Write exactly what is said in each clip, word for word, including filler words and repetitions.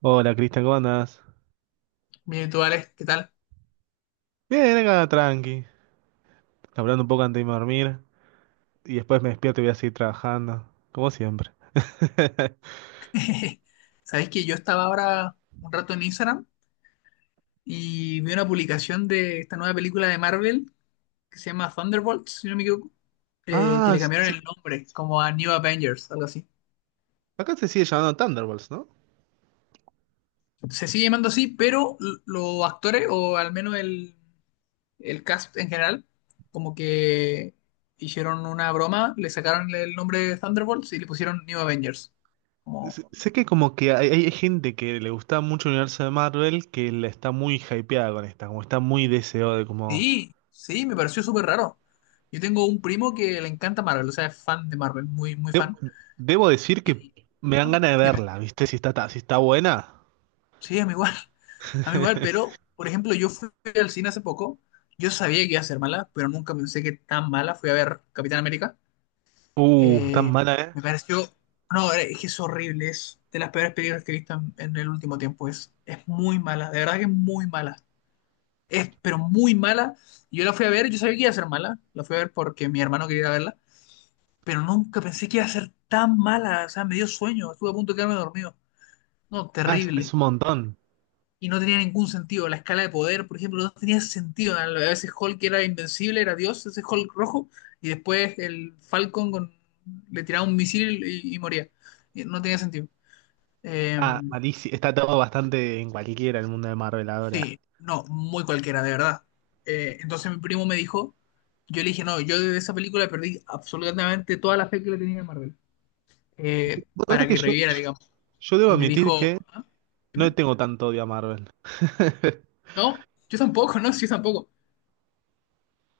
Hola Cristian, ¿cómo andás? Bien, ¿y tú, Alex? ¿Qué tal? Bien, acá tranqui, hablando un poco antes de irme a dormir y después me despierto y voy a seguir trabajando, como siempre. Sabéis que yo estaba ahora un rato en Instagram y vi una publicación de esta nueva película de Marvel que se llama Thunderbolts, si no me equivoco, eh, que Ah, le s- cambiaron sí, el nombre como a New Avengers, algo así. acá se sigue llamando Thunderbolts, ¿no? Se sigue llamando así, pero l- los actores, o al menos el, el cast en general, como que hicieron una broma, le sacaron el nombre de Thunderbolts y le pusieron New Avengers. S- Sé que como que hay, hay gente que le gusta mucho el universo de Marvel que la está muy hypeada con esta, como está muy deseado de como... Sí, sí, me pareció súper raro. Yo tengo un primo que le encanta Marvel, o sea, es fan de Marvel, muy, muy De- fan. debo decir que Y, me ah, dan ganas de dime, verla, ¿viste? Si está, ta- si está buena. sí, a mí igual, a mí igual, pero, por ejemplo, yo fui al cine hace poco, yo sabía que iba a ser mala, pero nunca pensé que tan mala. Fui a ver Capitán América. Uh, tan eh, mala, ¿eh? me pareció, no, eh, es que es horrible, es de las peores películas que he visto en, en el último tiempo. Es, es muy mala, de verdad que es muy mala. Es, pero muy mala. Y yo la fui a ver, yo sabía que iba a ser mala, la fui a ver porque mi hermano quería verla, pero nunca pensé que iba a ser tan mala. O sea, me dio sueño, estuve a punto de quedarme dormido. No, Ah, es, terrible. es un montón. Y no tenía ningún sentido. La escala de poder, por ejemplo, no tenía sentido. A veces Hulk era invencible, era Dios, ese Hulk rojo, y después el Falcon con- le tiraba un misil y, y moría. Y no tenía sentido. Eh, Ah, malísimo. Está todo bastante en cualquiera el mundo de Marvel ahora. sí, no, muy cualquiera, de verdad. Eh, entonces mi primo me dijo, yo le dije, no, yo de esa película perdí absolutamente toda la fe que le tenía en Marvel, eh, Vos sabés para que que yo, reviviera, digamos. yo debo Y me admitir dijo, que ¿ah? no le Dime. tengo tanto odio a Marvel. No, yo tampoco, no, yo tampoco.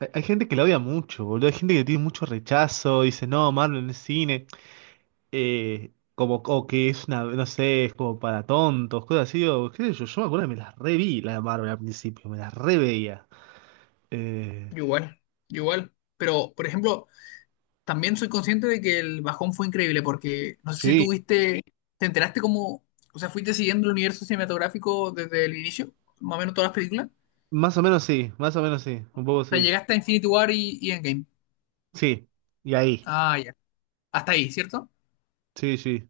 Hay hay gente que la odia mucho, boludo. Hay gente que tiene mucho rechazo. Dice, no, Marvel no es cine. Eh, como, o que es una, no sé, es como para tontos, cosas así. O, qué sé yo, yo me acuerdo que me las reví, la de Marvel al principio. Me las reveía. Eh, Yo Igual, yo igual. Pero, por ejemplo, también soy consciente de que el bajón fue increíble porque no sé si tú sí, viste, te enteraste cómo, o sea, fuiste siguiendo el universo cinematográfico desde el inicio, más o menos todas las películas. más o menos sí, más o menos sí. Un poco O sea, sí. llegaste a Infinity War y, y Endgame. Sí, y ahí. Ah, ya. Hasta ahí, ¿cierto? Sí, sí.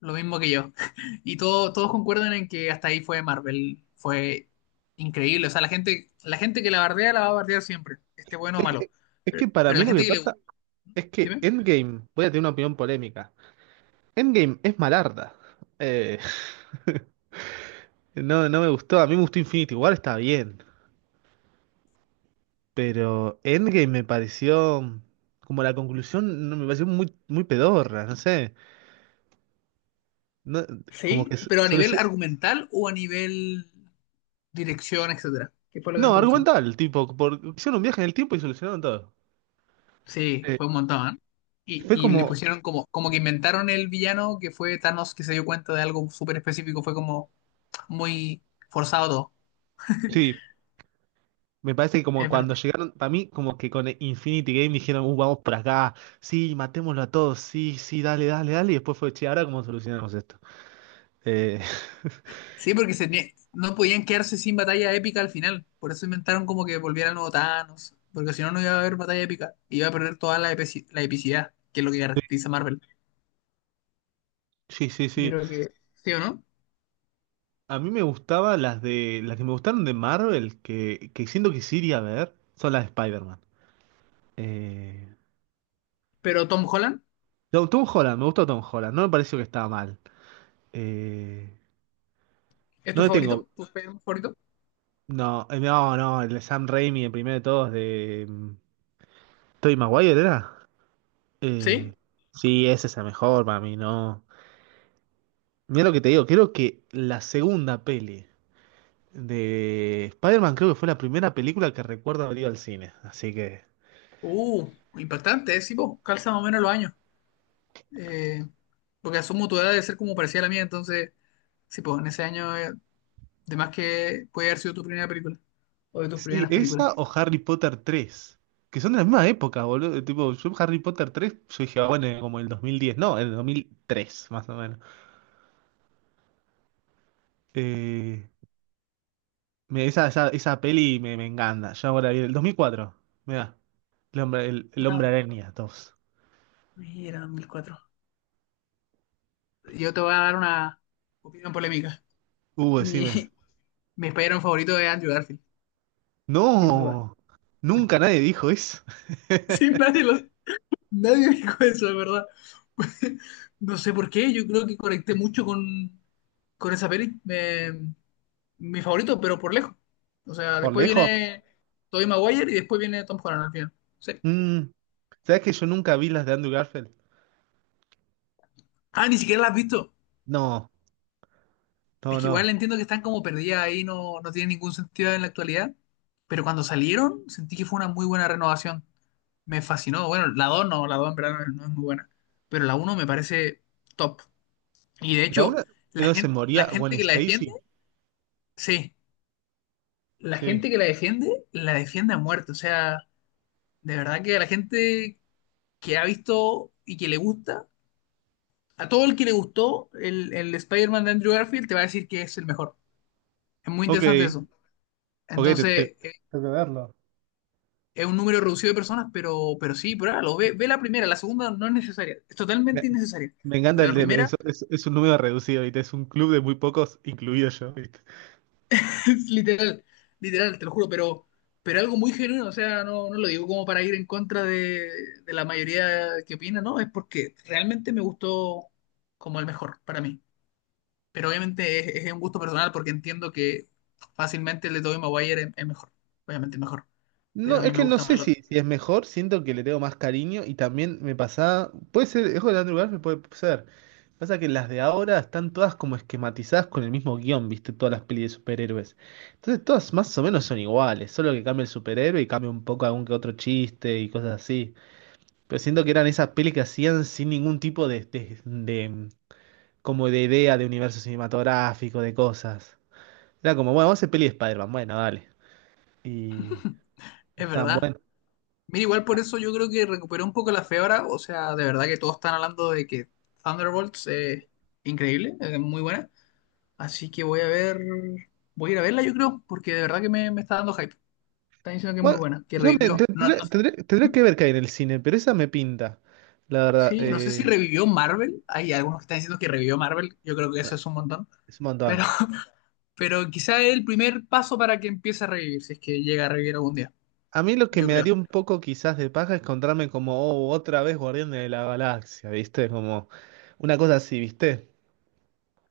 Lo mismo que yo. Y todo- todos concuerdan en que hasta ahí fue Marvel. Fue increíble. O sea, la gente, la gente que la bardea la va a bardear siempre, esté bueno o Es malo. que, es que Pero, para pero mí la lo que gente que le gusta. pasa es que Endgame, voy a tener una opinión polémica. Endgame es malarda. Eh, no, no me gustó, a mí me gustó Infinity War, está bien, pero Endgame me pareció como la conclusión, no, me pareció muy, muy pedorra, no sé. No, como que Sí, s- pero a nivel solucio- argumental o a nivel dirección, etcétera. ¿Qué fue lo que no no, te gustó? argumental, tipo, por, hicieron un viaje en el tiempo y solucionaron todo. Sí, Eh, fue un montón, ¿eh? Y, fue y le como, pusieron como, como que inventaron el villano que fue Thanos que se dio cuenta de algo súper específico. Fue como muy forzado todo. sí, me parece que como Es cuando verdad. llegaron, para mí, como que con Infinity Game dijeron, uh, vamos por acá, sí, matémoslo a todos, sí, sí, dale, dale, dale, y después fue, che, ahora cómo solucionamos esto. Eh, Sí, porque se nie- no podían quedarse sin batalla épica al final. Por eso inventaron como que volviera el nuevo Thanos. Porque si no, no iba a haber batalla épica. Iba a perder toda la, epeci- la epicidad, que es lo que caracteriza a Marvel. sí, sí, Yo sí. creo que sí o no. A mí me gustaba las de, las que me gustaron de Marvel, que, que siento que sí iría a ver, son las de Spider-Man. Eh, Pero Tom Holland. no, Tom Holland, me gustó Tom Holland, no me pareció que estaba mal. Eh, ¿Es no tu le tengo, favorito? ¿Tu superhéroe favorito? no, eh, no, no, el de Sam Raimi, el primero de todos, de mm, Tobey Maguire, ¿era? Eh, Sí. sí, esa es la mejor para mí, no. Mira lo que te digo, creo que la segunda peli de Spider-Man creo que fue la primera película que recuerdo haber ido al cine. Así que. Uh, impactante, ¿eh? Sí, po, calza más o menos los años. Eh, porque asumo tu edad debe ser como parecía la mía, entonces, sí, pues en ese año, eh, de más que puede haber sido tu primera película o de tus Sí, primeras esa películas. o Harry Potter tres, que son de la misma época, boludo. Tipo, yo Harry Potter tres, yo dije, ah, bueno, eh, como en el dos mil diez, no, en el dos mil tres, más o menos. Eh, me- esa, esa, esa peli me, me encanta. Ya ahora vi el dos mil cuatro. Mira, el hombre, el, el hombre No, araña dos. mira, dos mil cuatro. Yo te voy a dar una opinión polémica. Uh, Mi, decime. mi spider favorito es Andrew Garfield, sin duda. No, nunca nadie dijo eso. Sí, nadie, lo, nadie dijo eso, de verdad. No sé por qué, yo creo que conecté mucho con, con esa peli. Me, mi favorito, pero por lejos. O sea, Por después lejos. viene Tobey Maguire y después viene Tom Holland al final. Sí. Mm, ¿sabes que yo nunca vi las de Andrew Garfield? Ah, ni siquiera la has visto. No, Es no, que igual no. entiendo que están como perdidas ahí, no, no tiene ningún sentido en la actualidad. Pero cuando salieron, sentí que fue una muy buena renovación. Me fascinó. Bueno, la dos no, la dos en verdad no no es muy buena. Pero la uno me parece top. Y de La hecho, una es la donde se gente, la moría Gwen gente que la defiende, Stacy. sí, la Sí. gente que la defiende, la defiende a muerte. O sea, de verdad que a la gente que ha visto y que le gusta, a todo el que le gustó el, el Spider-Man de Andrew Garfield te va a decir que es el mejor. Es muy Ok, interesante eso. ok, te- te- Entonces, eh, tengo que verlo. es un número reducido de personas, pero, pero sí, pruébalo. Ve, ve la primera, la segunda no es necesaria. Es Me, totalmente innecesaria. me encanta Pero el la de- primera, es, es- es un número reducido, ¿viste? Es un club de muy pocos, incluido yo. es literal, literal, te lo juro, pero, pero algo muy genuino. O sea, no, no lo digo como para ir en contra de, de la mayoría que opina, no. Es porque realmente me gustó como el mejor para mí, pero obviamente es, es un gusto personal porque entiendo que fácilmente el de Tobey Maguire es, es mejor, obviamente es mejor, pero No, a es mí me que no gusta más sé el si, otro. si es mejor, siento que le tengo más cariño y también me pasa. Puede ser, es de Andrew Garfield, puede ser. Pasa que las de ahora están todas como esquematizadas con el mismo guión, viste, todas las pelis de superhéroes. Entonces todas más o menos son iguales, solo que cambia el superhéroe y cambia un poco algún que otro chiste y cosas así. Pero siento que eran esas pelis que hacían sin ningún tipo de, de, de- como de idea de universo cinematográfico, de cosas. Era como, bueno, vamos a hacer peli de Spider-Man, bueno, dale. Y, y Es estaban verdad. Mira, igual por eso yo creo que recuperó un poco la fiebre, o sea, de verdad que todos están hablando de que Thunderbolts es increíble, es muy buena, así que voy a ver, voy a ir a verla yo creo, porque de verdad que me, me está dando hype. Están diciendo que es muy Bueno, buena, que yo me- revivió. No, tendré, no, tendré- tendré ¿Mm? que ver qué hay en el cine, pero esa me pinta, la verdad. Sí, no sé si eh, revivió Marvel, hay algunos que están diciendo que revivió Marvel, yo creo que eso Bueno, es un montón. es un Pero montón. Pero quizá es el primer paso para que empiece a revivir, si es que llega a revivir algún día, A mí lo que yo me daría creo. un poco quizás de paja es encontrarme como, oh, otra vez Guardián de la Galaxia, ¿viste? Como una cosa así, ¿viste?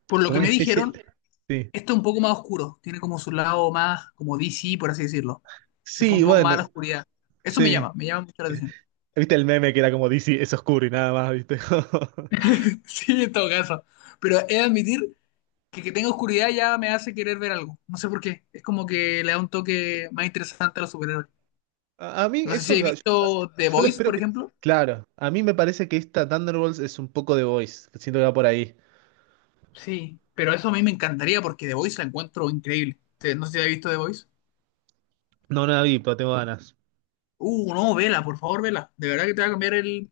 Por lo Como que una me especie... dijeron, Sí. esto es un poco más oscuro, tiene como su lado más, como D C, por así decirlo. Se fue Sí, un poco más a bueno, la oscuridad. Eso me sí. llama, me llama mucho la atención. ¿Viste el meme que era como D C, es oscuro y nada más, ¿viste? Sí, en todo caso. Pero he de admitir que que tenga oscuridad ya me hace querer ver algo. No sé por qué. Es como que le da un toque más interesante a los superhéroes. A, a mí No sé si eso, he yo, visto The yo lo Voice, espero por que... ejemplo. Claro, a mí me parece que esta Thunderbolts es un poco de Voice, siento que va por ahí. Sí, pero eso a mí me encantaría porque The Voice la encuentro increíble. Te- No sé si has visto The Voice. No, no la vi, pero tengo ganas. Uh, no, vela, por favor, vela. De verdad que te va a cambiar el,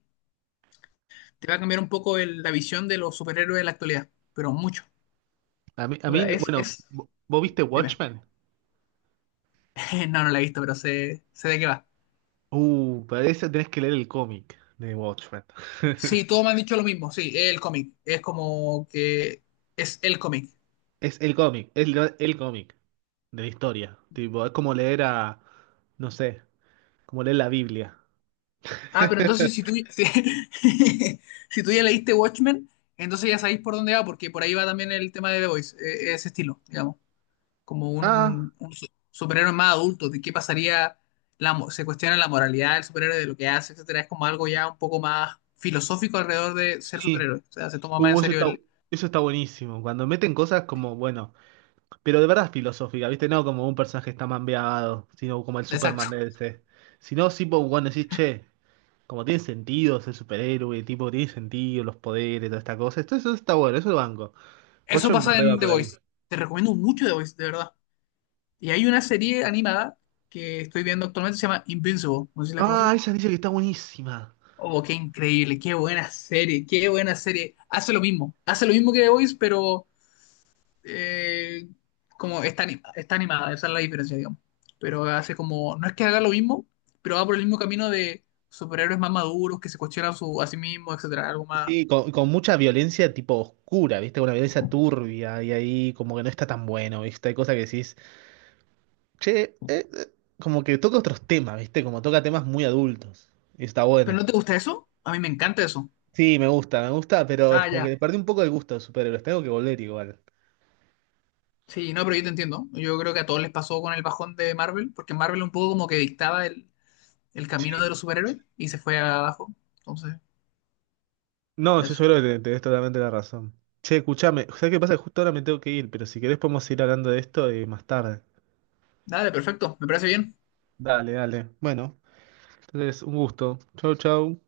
te va a cambiar un poco el- la visión de los superhéroes de la actualidad, pero mucho. A mí, a O mí, sea, es, bueno, es, ¿vo- ¿vos viste dime. Watchmen? No, no la he visto, pero sé, sé de qué va. Uh, para eso tenés que leer el cómic de Watchmen. Sí, todos me han dicho lo mismo, sí, es el cómic. Es como que es el cómic. Es el cómic, es el, el cómic de la historia. Tipo, es como leer a, no sé, como leer la Biblia. Ah, pero entonces si tú, si, si tú ya leíste Watchmen, entonces ya sabéis por dónde va, porque por ahí va también el tema de The Voice, eh, ese estilo, digamos. Como Ah, un, un su- superhéroe más adulto, de qué pasaría, la, mo- se cuestiona la moralidad del superhéroe, de lo que hace, etcétera, es como algo ya un poco más filosófico alrededor de ser sí. superhéroe, o sea, se toma más en Uh, eso serio está, el... eso está buenísimo. Cuando meten cosas como, bueno, pero de verdad filosófica, ¿viste? No como un personaje está mambeado, sino como el Superman Exacto. de este. Sino, sí, vos, bueno, decís, che. Como tiene sentido ser superhéroe, tipo, tiene sentido los poderes, toda esta cosa. Esto, eso está bueno, eso lo banco. Eso Bocho en pasa reba en The por ahí. Voice. Te recomiendo mucho The Voice, de verdad. Y hay una serie animada que estoy viendo actualmente, se llama Invincible, no sé si la Ah, conoces. esa dice que está buenísima. Oh, qué increíble, qué buena serie, qué buena serie. Hace lo mismo, hace lo mismo que The Voice, pero eh, como está, anim- está animada, esa es la diferencia, digamos. Pero hace como, no es que haga lo mismo, pero va por el mismo camino de superhéroes más maduros, que se cuestionan su, a sí mismos, etcétera, algo más. Sí, con, con mucha violencia tipo oscura, ¿viste? Con una violencia turbia y ahí como que no está tan bueno, ¿viste? Hay cosas que decís, che, eh, eh", como que toca otros temas, ¿viste? Como toca temas muy adultos. Y está ¿Pero bueno. no te gusta eso? A mí me encanta eso. Sí, me gusta, me gusta, pero es Ah, como que ya. le perdí un poco el gusto de superhéroes. Tengo que volver igual. Sí, no, pero yo te entiendo. Yo creo que a todos les pasó con el bajón de Marvel, porque Marvel un poco como que dictaba el, el camino de los superhéroes y se fue abajo. Entonces, No, yo, eso. yo creo que te- tenés totalmente la razón. Che, escuchame, ¿sabés qué pasa? Justo ahora me tengo que ir, pero si querés podemos ir hablando de esto eh, más tarde. Dale, perfecto, me parece bien. Dale, dale. Bueno, entonces un gusto. Chau, chau.